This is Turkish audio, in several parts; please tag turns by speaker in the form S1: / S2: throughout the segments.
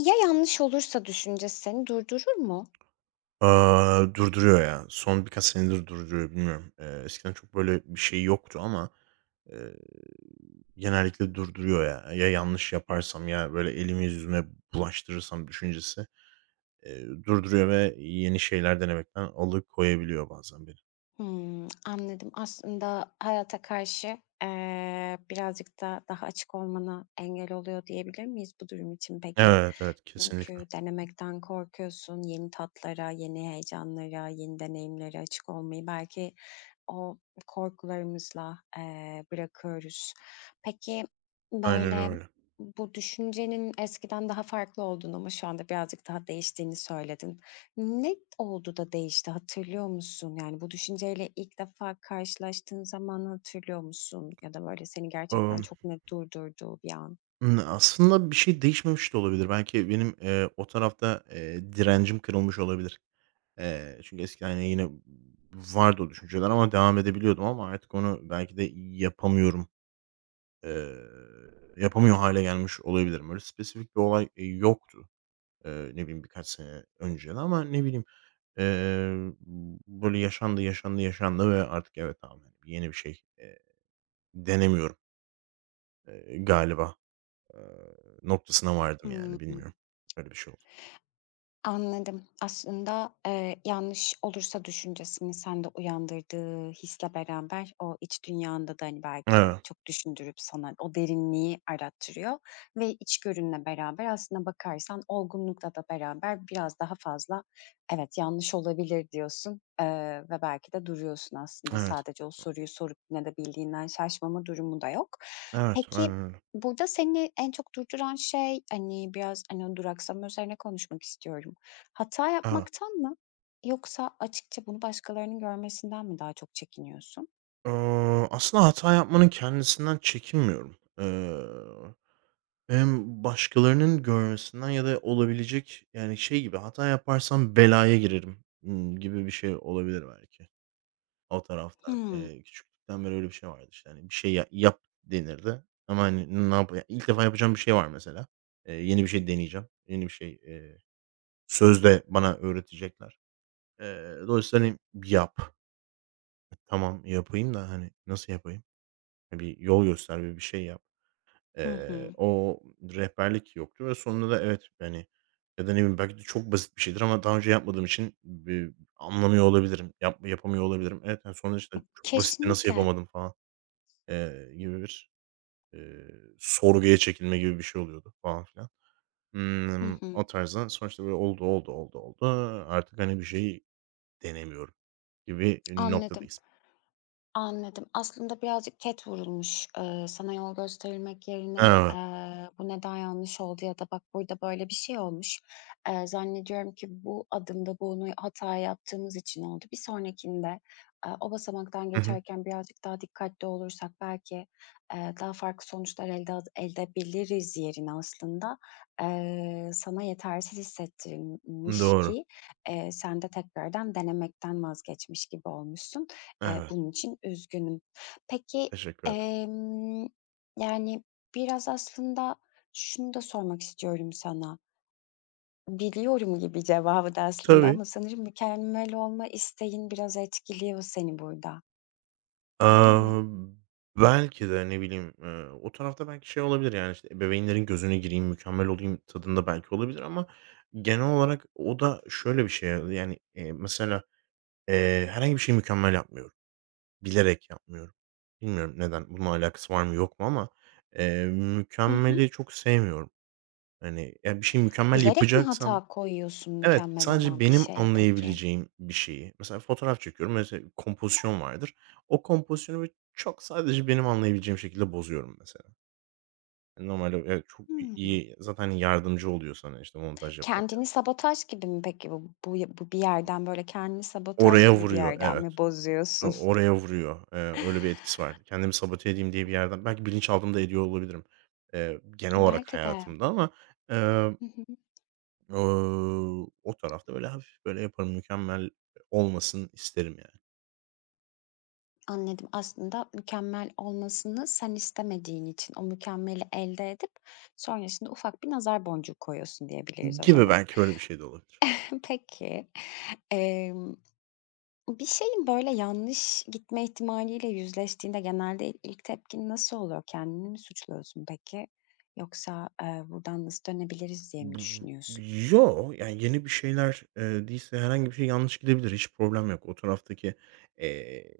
S1: Ya yanlış olursa düşüncesi seni durdurur mu?
S2: Durduruyor ya. Son birkaç senedir durduruyor, bilmiyorum. Eskiden çok böyle bir şey yoktu ama, eee, genellikle durduruyor ya. Ya yanlış yaparsam ya böyle elimi yüzüme bulaştırırsam düşüncesi, durduruyor ve yeni şeyler denemekten alıkoyabiliyor bazen beni.
S1: Hımm, anladım. Aslında hayata karşı, birazcık da daha açık olmana engel oluyor diyebilir miyiz bu durum için peki?
S2: Evet, evet, kesinlikle.
S1: Çünkü denemekten korkuyorsun, yeni tatlara, yeni heyecanlara, yeni deneyimlere açık olmayı belki o korkularımızla, bırakıyoruz. Peki,
S2: Aynen
S1: böyle,
S2: öyle.
S1: bu düşüncenin eskiden daha farklı olduğunu ama şu anda birazcık daha değiştiğini söyledin. Ne oldu da değişti, hatırlıyor musun? Yani, bu düşünceyle ilk defa karşılaştığın zamanı hatırlıyor musun? Ya da, böyle, seni gerçekten
S2: Imm,
S1: çok net durdurduğu bir an?
S2: Aslında bir şey değişmemiş de olabilir. Belki benim, o tarafta, direncim kırılmış olabilir. Çünkü eskiden, hani, yine vardı o düşünceler ama devam edebiliyordum ama artık onu belki de yapamıyorum, eee, yapamıyor hale gelmiş olabilirim. Öyle spesifik bir olay, yoktu, ne bileyim, birkaç sene önce de ama ne bileyim, eee, böyle yaşandı, yaşandı, yaşandı ve artık evet, tamam, yani yeni bir şey, denemiyorum, galiba, eee, noktasına vardım
S1: Hıı.
S2: yani, bilmiyorum. Öyle bir şey oldu.
S1: Anladım. Aslında, yanlış olursa düşüncesini sende uyandırdığı hisle beraber o iç dünyanda da, hani, belki
S2: Evet,
S1: çok düşündürüp sana o derinliği arattırıyor ve içgörünle beraber aslında bakarsan olgunlukla da beraber biraz daha fazla "Evet, yanlış olabilir." diyorsun, ve belki de duruyorsun aslında.
S2: evet,
S1: Sadece o soruyu sorup ne de bildiğinden şaşmama durumu da yok.
S2: evet,
S1: Peki,
S2: aynen öyle.
S1: burada seni en çok durduran şey, hani, biraz, hani, o duraksama üzerine konuşmak istiyorum. Hata
S2: Evet.
S1: yapmaktan mı yoksa açıkça bunu başkalarının görmesinden mi daha çok çekiniyorsun?
S2: Aslında hata yapmanın kendisinden çekinmiyorum. Hem başkalarının görmesinden ya da olabilecek, yani, şey gibi, hata yaparsam belaya girerim, gibi bir şey olabilir belki. O tarafta,
S1: Hımm.
S2: küçüklükten beri öyle bir şey vardı, işte, hani, bir şey ya yap denirdi ama, hani, ne yap ilk defa yapacağım bir şey var mesela. Yeni bir şey deneyeceğim. Yeni bir şey, sözde bana öğretecekler. Dolayısıyla, hani, yap. Tamam yapayım da, hani, nasıl yapayım? Hani, bir yol göster, bir şey yap.
S1: Hı hı.
S2: O rehberlik yoktu ve sonunda da evet, hani, ya da ne bileyim belki de çok basit bir şeydir ama daha önce yapmadığım için bir anlamıyor olabilirim. Yap yapamıyor olabilirim. Evet, yani, sonra işte çok basitti nasıl
S1: Kesinlikle.
S2: yapamadım falan, gibi bir, eee, sorguya çekilme gibi bir şey oluyordu falan filan.
S1: Hı hı.
S2: O tarzda sonuçta böyle oldu, oldu, oldu, oldu. Artık, hani, bir şeyi denemiyorum gibi
S1: Anladım.
S2: noktadayız.
S1: Anladım. Aslında birazcık ket vurulmuş, sana yol gösterilmek yerine,
S2: Evet.
S1: bu neden yanlış oldu ya da bak burada böyle bir şey olmuş. Zannediyorum ki bu adımda bunu hata yaptığımız için oldu. Bir sonrakinde, o basamaktan
S2: Hı hı.
S1: geçerken birazcık daha dikkatli olursak belki, daha farklı sonuçlar elde elde edebiliriz yerine aslında, sana yetersiz hissettirilmiş
S2: Doğru.
S1: ki, sen de tekrardan denemekten vazgeçmiş gibi olmuşsun.
S2: Evet.
S1: Bunun için üzgünüm. Peki,
S2: Teşekkür ederim.
S1: emm, yani, biraz aslında şunu da sormak istiyorum sana. Biliyorum gibi cevabı da aslında
S2: Tabii.
S1: ama sanırım mükemmel olma isteğin biraz etkiliyor seni burada. Öyle mi?
S2: Amm, Belki de ne bileyim, o tarafta belki şey olabilir, yani, işte, ebeveynlerin gözüne gireyim, mükemmel olayım tadında belki olabilir ama genel olarak o da şöyle bir şey, yani, mesela, herhangi bir şeyi mükemmel yapmıyorum. Bilerek yapmıyorum. Bilmiyorum neden, bununla alakası var mı yok mu ama,
S1: Hı hı.
S2: mükemmeli çok sevmiyorum. Hani, ya, bir şeyi mükemmel
S1: Bilerek mi
S2: yapacaksam.
S1: hata koyuyorsun
S2: Evet,
S1: mükemmel olan
S2: sadece
S1: bir
S2: benim
S1: şeye peki?
S2: anlayabileceğim bir şeyi. Mesela fotoğraf çekiyorum, mesela kompozisyon vardır. O kompozisyonu böyle çok sadece benim anlayabileceğim şekilde bozuyorum mesela. Yani normalde evet, çok
S1: Hımm.
S2: iyi zaten, hani, yardımcı oluyor sana, işte, montaj yaparken.
S1: Kendini sabotaj gibi mi peki bu? Bu bu bir yerden, böyle, kendini sabotaj
S2: Oraya
S1: gibi bir
S2: vuruyor,
S1: yerden
S2: evet.
S1: mi
S2: O
S1: bozuyorsun?
S2: oraya vuruyor. Öyle bir etkisi var. Kendimi sabote edeyim diye bir yerden belki bilinçaltımda ediyor olabilirim, genel olarak
S1: Belki de.
S2: hayatımda ama, eee,
S1: Hı hı.
S2: o tarafta böyle hafif böyle yaparım, mükemmel olmasın isterim yani.
S1: Anladım. Aslında mükemmel olmasını sen istemediğin için o mükemmeli elde edip sonrasında ufak bir nazar boncuğu koyuyorsun diyebiliriz o
S2: Gibi
S1: zaman.
S2: belki öyle bir şey de olabilir.
S1: Peki, emm, bir şeyin böyle yanlış gitme ihtimaliyle yüzleştiğinde genelde ilk tepkin nasıl oluyor? Kendini mi suçluyorsun peki? Yoksa, buradan nasıl dönebiliriz diye mi
S2: Bu
S1: düşünüyorsun?
S2: Yani, yeni bir şeyler, değilse herhangi bir şey yanlış gidebilir. Hiç problem yok. O taraftaki, eee,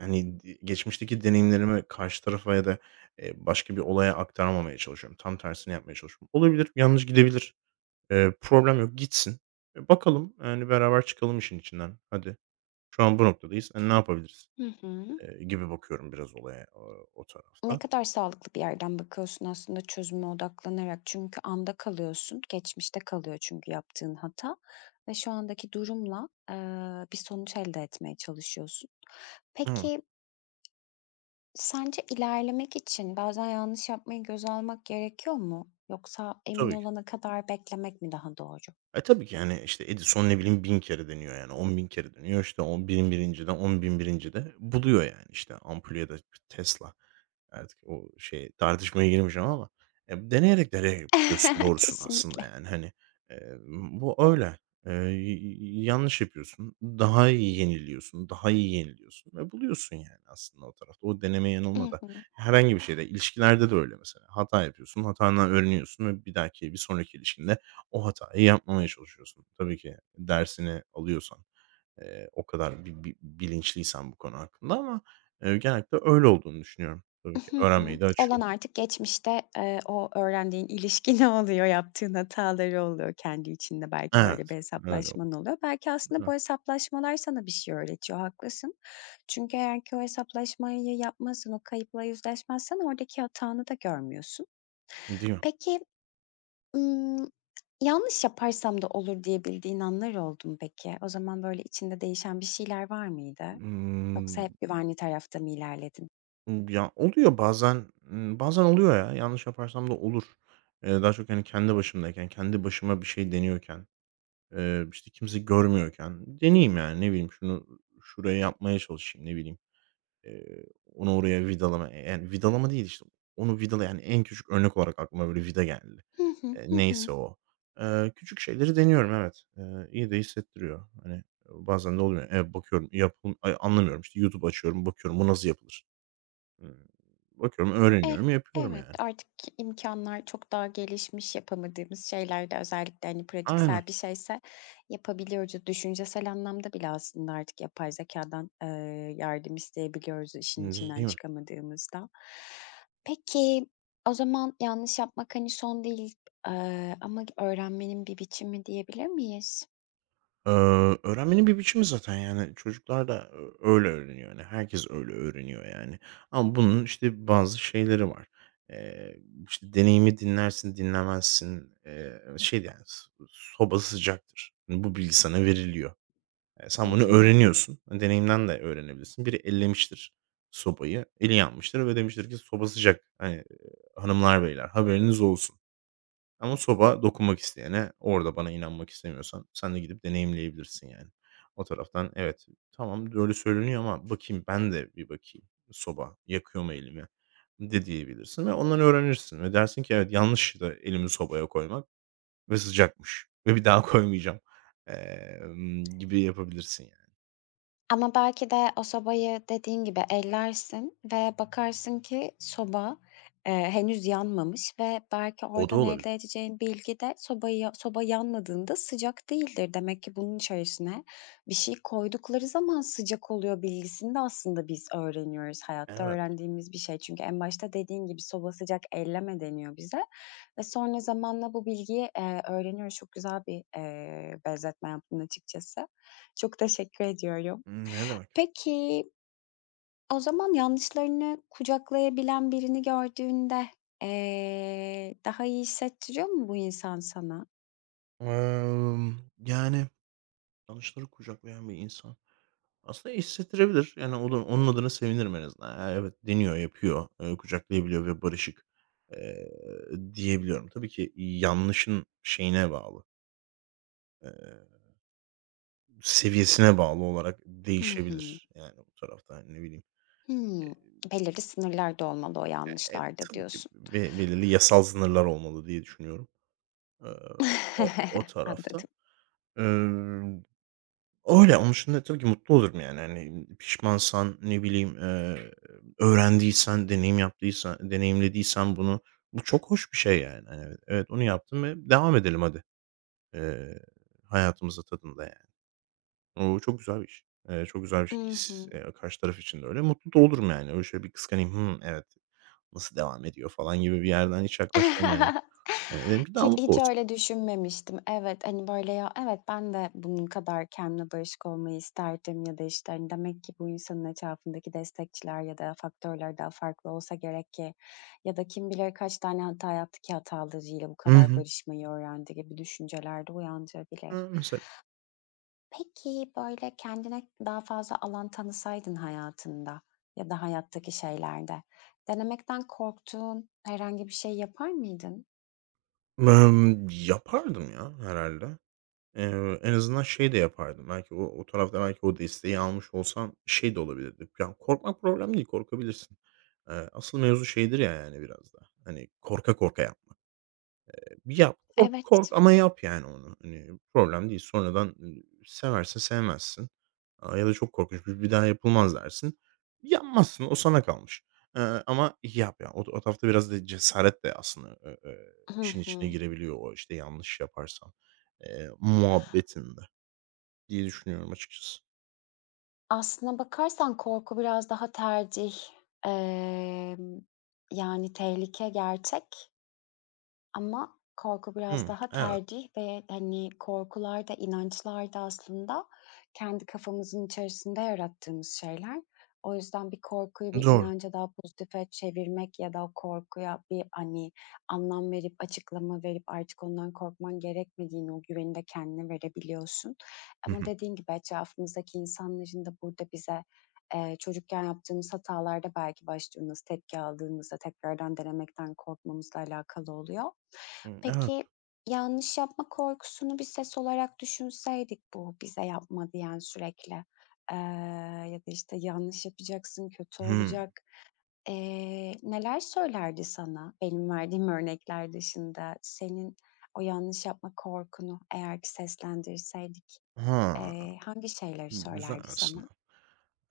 S2: hani, geçmişteki deneyimlerimi karşı tarafa ya da, başka bir olaya aktarmamaya çalışıyorum. Tam tersini yapmaya çalışıyorum. Olabilir, yanlış gidebilir. Problem yok, gitsin. Bakalım, yani, beraber çıkalım işin içinden. Hadi, şu an bu noktadayız. Ne yapabiliriz,
S1: Hı hı.
S2: gibi bakıyorum biraz olaya, o
S1: Ne
S2: tarafta.
S1: kadar sağlıklı bir yerden bakıyorsun aslında çözüme odaklanarak. Çünkü anda kalıyorsun, geçmişte kalıyor çünkü yaptığın hata ve şu andaki durumla, bir sonuç elde etmeye çalışıyorsun.
S2: Ama
S1: Peki, sence ilerlemek için bazen yanlış yapmayı göze almak gerekiyor mu? Yoksa emin
S2: tabii
S1: olana kadar beklemek mi daha doğru?
S2: Tabii ki, yani işte, Edison ne bileyim 1000 kere deniyor yani 10.000 kere deniyor, işte, on bin 1000.001'incide 10.001'incide buluyor yani, işte, ampulü ya da Tesla. Artık o şey tartışmaya girmeyeceğim ama, deneyerek deneyerek yapıyorsun doğrusunu aslında
S1: Kesinlikle.
S2: yani, hani, eee, bu öyle. Yanlış yapıyorsun, daha iyi yeniliyorsun, daha iyi yeniliyorsun ve buluyorsun yani aslında o tarafta. O deneme
S1: Hı
S2: yanılmada.
S1: hı.
S2: Herhangi bir şeyde, ilişkilerde de öyle mesela. Hata yapıyorsun, hatandan öğreniyorsun ve bir dahaki, bir sonraki ilişkinde o hatayı yapmamaya çalışıyorsun. Tabii ki dersini alıyorsan, o kadar bi bi bilinçliysen bu konu hakkında ama, genellikle öyle olduğunu düşünüyorum. Tabii ki
S1: Hı hı.
S2: öğrenmeyi de
S1: Olan
S2: açıyor.
S1: artık geçmişte, o öğrendiğin ilişki ne oluyor, yaptığın hataları oluyor, kendi içinde belki böyle bir
S2: Evet, öyle oldu.
S1: hesaplaşman oluyor. Belki aslında bu
S2: Evet.
S1: hesaplaşmalar sana bir şey öğretiyor, haklısın. Çünkü eğer ki o hesaplaşmayı yapmazsan, o kayıpla yüzleşmezsen oradaki hatanı da görmüyorsun.
S2: Değil mi?
S1: Peki, ımm, yanlış yaparsam da olur diyebildiğin anlar oldu mu peki? O zaman böyle içinde değişen bir şeyler var mıydı? Yoksa
S2: Imm,
S1: hep güvenli tarafta mı ilerledin?
S2: Ya, oluyor bazen, bazen oluyor ya. Yanlış yaparsam da olur. Daha çok, hani, kendi başımdayken, kendi başıma bir şey deniyorken, işte, kimse görmüyorken deneyeyim yani, ne bileyim, şunu şuraya yapmaya çalışayım, ne bileyim. Eee, Onu oraya vidalama, yani, vidalama değil, işte, onu vidala yani, en küçük örnek olarak aklıma böyle vida geldi.
S1: Hı hı, hı hı.
S2: Neyse o. Küçük şeyleri deniyorum evet. İyi de hissettiriyor. Hani, bazen de oluyor. Evet, bakıyorum yapım ay, anlamıyorum, işte, YouTube açıyorum, bakıyorum bu nasıl yapılır? Iıı, Bakıyorum,
S1: Eh,
S2: öğreniyorum, yapıyorum
S1: evet,
S2: yani.
S1: artık imkanlar çok daha gelişmiş, yapamadığımız şeylerde özellikle, hani,
S2: Aynen.
S1: pratiksel bir şeyse yapabiliyoruz. Düşüncesel anlamda bile aslında artık yapay zeka'dan yardım isteyebiliyoruz işin içinden
S2: Değil mi?
S1: çıkamadığımızda. Peki, o zaman yanlış yapmak, hani, son değil, ama öğrenmenin bir biçimi diyebilir miyiz?
S2: Eee, Öğrenmenin bir biçimi zaten, yani, çocuklar da öyle öğreniyor, yani herkes öyle öğreniyor, yani. Ama bunun, işte, bazı şeyleri var. Eee, işte, deneyimi dinlersin, dinlemezsin. Şey de, yani, soba sıcaktır. Yani bu bilgi sana veriliyor.
S1: Hı
S2: Sen bunu
S1: hı.
S2: öğreniyorsun. Hani, deneyimden de öğrenebilirsin. Biri ellemiştir sobayı, eli yanmıştır ve demiştir ki "Soba sıcak, hani, hanımlar, beyler, haberiniz olsun." Ama soba dokunmak isteyene, orada bana inanmak istemiyorsan sen de gidip deneyimleyebilirsin yani. O taraftan evet, tamam öyle söyleniyor ama bakayım ben de bir bakayım soba yakıyor mu elimi de diyebilirsin ve ondan öğrenirsin ve dersin ki evet yanlış da elimi sobaya koymak ve sıcakmış ve bir daha koymayacağım, gibi yapabilirsin yani.
S1: Ama belki de o sobayı dediğin gibi ellersin ve bakarsın ki soba, henüz yanmamış ve belki
S2: O da
S1: oradan
S2: olabilir.
S1: elde edeceğin bilgi de sobayı ya soba yanmadığında sıcak değildir. Demek ki bunun içerisine bir şey koydukları zaman sıcak oluyor bilgisini de aslında biz öğreniyoruz. Hayatta
S2: Evet.
S1: öğrendiğimiz bir şey. Çünkü en başta dediğin gibi "Soba sıcak elleme." deniyor bize ve sonra zamanla bu bilgiyi, öğreniyoruz. Çok güzel bir, benzetme yaptın açıkçası. Çok teşekkür ediyorum.
S2: Ne demek.
S1: Peki, o zaman yanlışlarını kucaklayabilen birini gördüğünde, daha iyi hissettiriyor mu bu insan sana?
S2: Emm, Yani yanlışları kucaklayan bir insan aslında hissettirebilir. Yani onun adına sevinirim en azından. Ha, evet, deniyor, yapıyor, kucaklayabiliyor ve barışık, eee, diyebiliyorum. Tabii ki yanlışın şeyine bağlı, eee, seviyesine bağlı olarak
S1: Hı hı.
S2: değişebilir. Yani bu tarafta, hani, ne bileyim,
S1: Hımm. Belirli sınırlar da olmalı o
S2: eee,
S1: yanlışlarda
S2: tabii ki
S1: diyorsun.
S2: belirli yasal sınırlar olmalı diye düşünüyorum. Eee, o tarafta.
S1: Anladım.
S2: Emm Öyle, onun dışında tabii ki mutlu olurum yani, hani, pişmansan, ne bileyim, öğrendiysen, deneyim yaptıysan deneyimlediysen bunu, bu çok hoş bir şey yani. Hani, evet, evet onu yaptım ve devam edelim hadi, eee, hayatımıza tadında yani. O çok güzel bir iş. Çok güzel bir
S1: I
S2: his,
S1: hı.
S2: karşı taraf için de öyle. Mutlu da olurum yani. Öyle şöyle bir kıskanayım, evet, nasıl devam ediyor falan gibi bir yerden hiç yaklaşmam yani. Hani, derim ki daha
S1: Hiç
S2: mutlu
S1: hiç
S2: olsun.
S1: öyle düşünmemiştim. Evet, hani, böyle, ya, evet, ben de bunun kadar kendimle barışık olmayı isterdim ya da, işte, hani, demek ki bu insanın etrafındaki destekçiler ya da faktörler daha farklı olsa gerek ki ya da kim bilir kaç tane hata yaptı ki hatalarıyla bu
S2: Hı
S1: kadar
S2: hı.
S1: barışmayı öğrendi gibi düşünceler de uyandırabilir.
S2: Hı, mesela.
S1: Peki, böyle, kendine daha fazla alan tanısaydın hayatında ya da hayattaki şeylerde, denemekten korktuğun herhangi bir şey yapar mıydın?
S2: Yapardım ya herhalde. En azından şey de yapardım, belki o tarafta belki o desteği almış olsam şey de olabilirdi. Yani korkmak problem değil, korkabilirsin. Asıl mevzu şeydir ya, yani, biraz da, hani, korka korka yapmak. Bir yap, kork
S1: Evet.
S2: kork ama yap, yani, onu. Hani, problem değil. Sonradan, seversin, sevmezsin, ya da çok korkunç bir daha yapılmaz dersin. Yapmazsın, o sana kalmış. Ama yap ya. O tarafta biraz da cesaret de aslında,
S1: Hı
S2: işin içine
S1: hı.
S2: girebiliyor o, işte, yanlış yaparsan, muhabbetinde. Diye düşünüyorum açıkçası.
S1: Aslına bakarsan korku biraz daha tercih, emm, yani, tehlike gerçek. Ama korku biraz
S2: Hımm,
S1: daha
S2: evet.
S1: tercih ve, hani, korkular da inançlar da aslında kendi kafamızın içerisinde yarattığımız şeyler. O yüzden bir korkuyu bir
S2: Doğru.
S1: inanca daha pozitife çevirmek ya da o korkuya bir, hani, anlam verip, açıklama verip artık ondan korkman gerekmediğini, o güveni de kendine verebiliyorsun.
S2: Hı
S1: Ama
S2: hı.
S1: dediğin gibi etrafımızdaki insanların da burada bize çocukken yaptığımız hatalarda belki başladığımız, tepki aldığımızda tekrardan denemekten korkmamızla alakalı oluyor.
S2: Hımm, evet.
S1: Peki, yanlış yapma korkusunu bir ses olarak düşünseydik bu bize yapma diyen sürekli, eee, ya da, işte, yanlış yapacaksın, kötü
S2: Hımm.
S1: olacak, neler söylerdi sana benim verdiğim örnekler dışında? Senin o yanlış yapma korkunu eğer ki seslendirseydik,
S2: Ha,
S1: hangi şeyleri
S2: güzel
S1: söylerdi
S2: aslında.
S1: sana?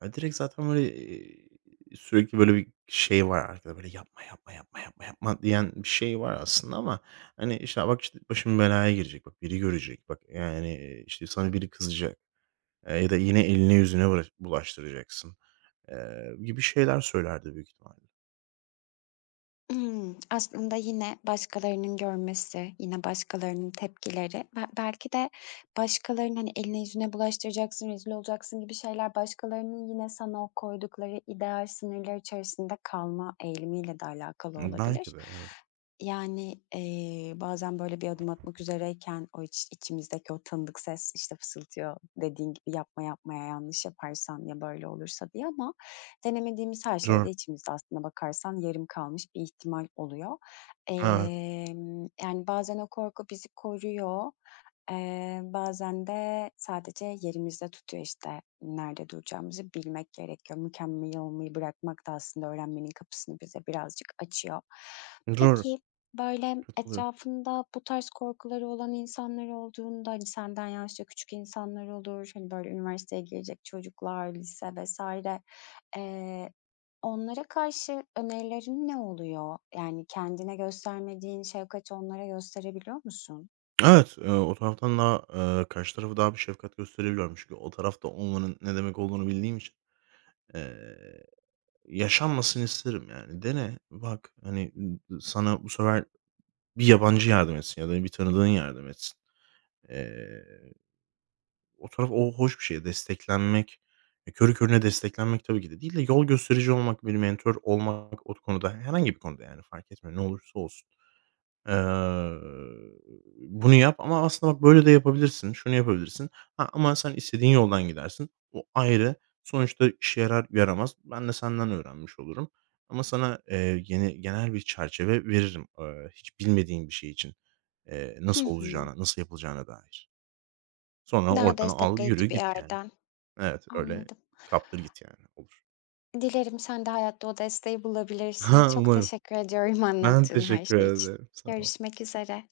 S2: Ya, direkt zaten böyle, sürekli böyle bir şey var arkada, böyle yapma, yapma, yapma, yapma, yapma diyen bir şey var aslında ama, hani, işte, "Bak, işte, başım belaya girecek. Bak, biri görecek. Bak, yani, işte, sana biri kızacak." Ya da yine eline yüzüne bulaştıracaksın, gibi şeyler söylerdi büyük ihtimalle.
S1: Imm, aslında yine başkalarının görmesi, yine başkalarının tepkileri ve belki de başkalarının, hani, eline yüzüne bulaştıracaksın, rezil olacaksın gibi şeyler başkalarının yine sana o koydukları ideal sınırlar içerisinde kalma eğilimiyle de alakalı olabilir.
S2: Belki de evet.
S1: Yani, bazen böyle bir adım atmak üzereyken o iç içimizdeki o tanıdık ses, işte, fısıltıyor dediğin gibi yapma yapmaya yanlış yaparsan ya böyle olursa diye ama denemediğimiz her
S2: Doğru.
S1: şeyde içimizde aslında bakarsan yarım kalmış bir ihtimal oluyor.
S2: Evet.
S1: Yani, bazen o korku bizi koruyor, bazen de sadece yerimizde tutuyor, işte, nerede duracağımızı bilmek gerekiyor. Mükemmel olmayı bırakmak da aslında öğrenmenin kapısını bize birazcık açıyor.
S2: Doğru.
S1: Peki, böyle,
S2: Katılıyorum.
S1: etrafında bu tarz korkuları olan insanlar olduğunda, hani, senden yaşça küçük insanlar olur, hani, böyle, üniversiteye girecek çocuklar, lise vs. Eee, onlara karşı önerilerin ne oluyor? Yani kendine göstermediğin şefkati onlara gösterebiliyor musun?
S2: Evet, o taraftan daha, karşı tarafı daha bir şefkat gösterebiliyorum. Çünkü o tarafta olmanın ne demek olduğunu bildiğim için, eee, yaşanmasını isterim yani. Dene, bak, hani, sana bu sefer bir yabancı yardım etsin ya da bir tanıdığın yardım etsin. Eee, O taraf o hoş bir şey. Desteklenmek, körü körüne desteklenmek tabii ki de değil de yol gösterici olmak, bir mentor olmak o konuda herhangi bir konuda yani fark etmiyor ne olursa olsun. Eee, Bunu yap ama aslında bak böyle de yapabilirsin, şunu yapabilirsin. Ha, ama sen istediğin yoldan gidersin. O ayrı. Sonuçta işe yarar yaramaz. Ben de senden öğrenmiş olurum. Ama sana, yeni genel bir çerçeve veririm, hiç bilmediğin bir şey için,
S1: Hı
S2: nasıl
S1: hı.
S2: olacağına, nasıl yapılacağına dair. Sonra
S1: Daha
S2: oradan al, yürü,
S1: destekleyici bir
S2: git yani.
S1: yerden.
S2: Evet, öyle
S1: Anladım.
S2: kaptır git yani. Olur.
S1: Dilerim sen de hayatta o desteği bulabilirsin.
S2: Ha,
S1: Çok
S2: umarım.
S1: teşekkür ediyorum
S2: Ben
S1: anlattığın her
S2: teşekkür
S1: şey için.
S2: ederim. Sağ ol.
S1: Görüşmek üzere.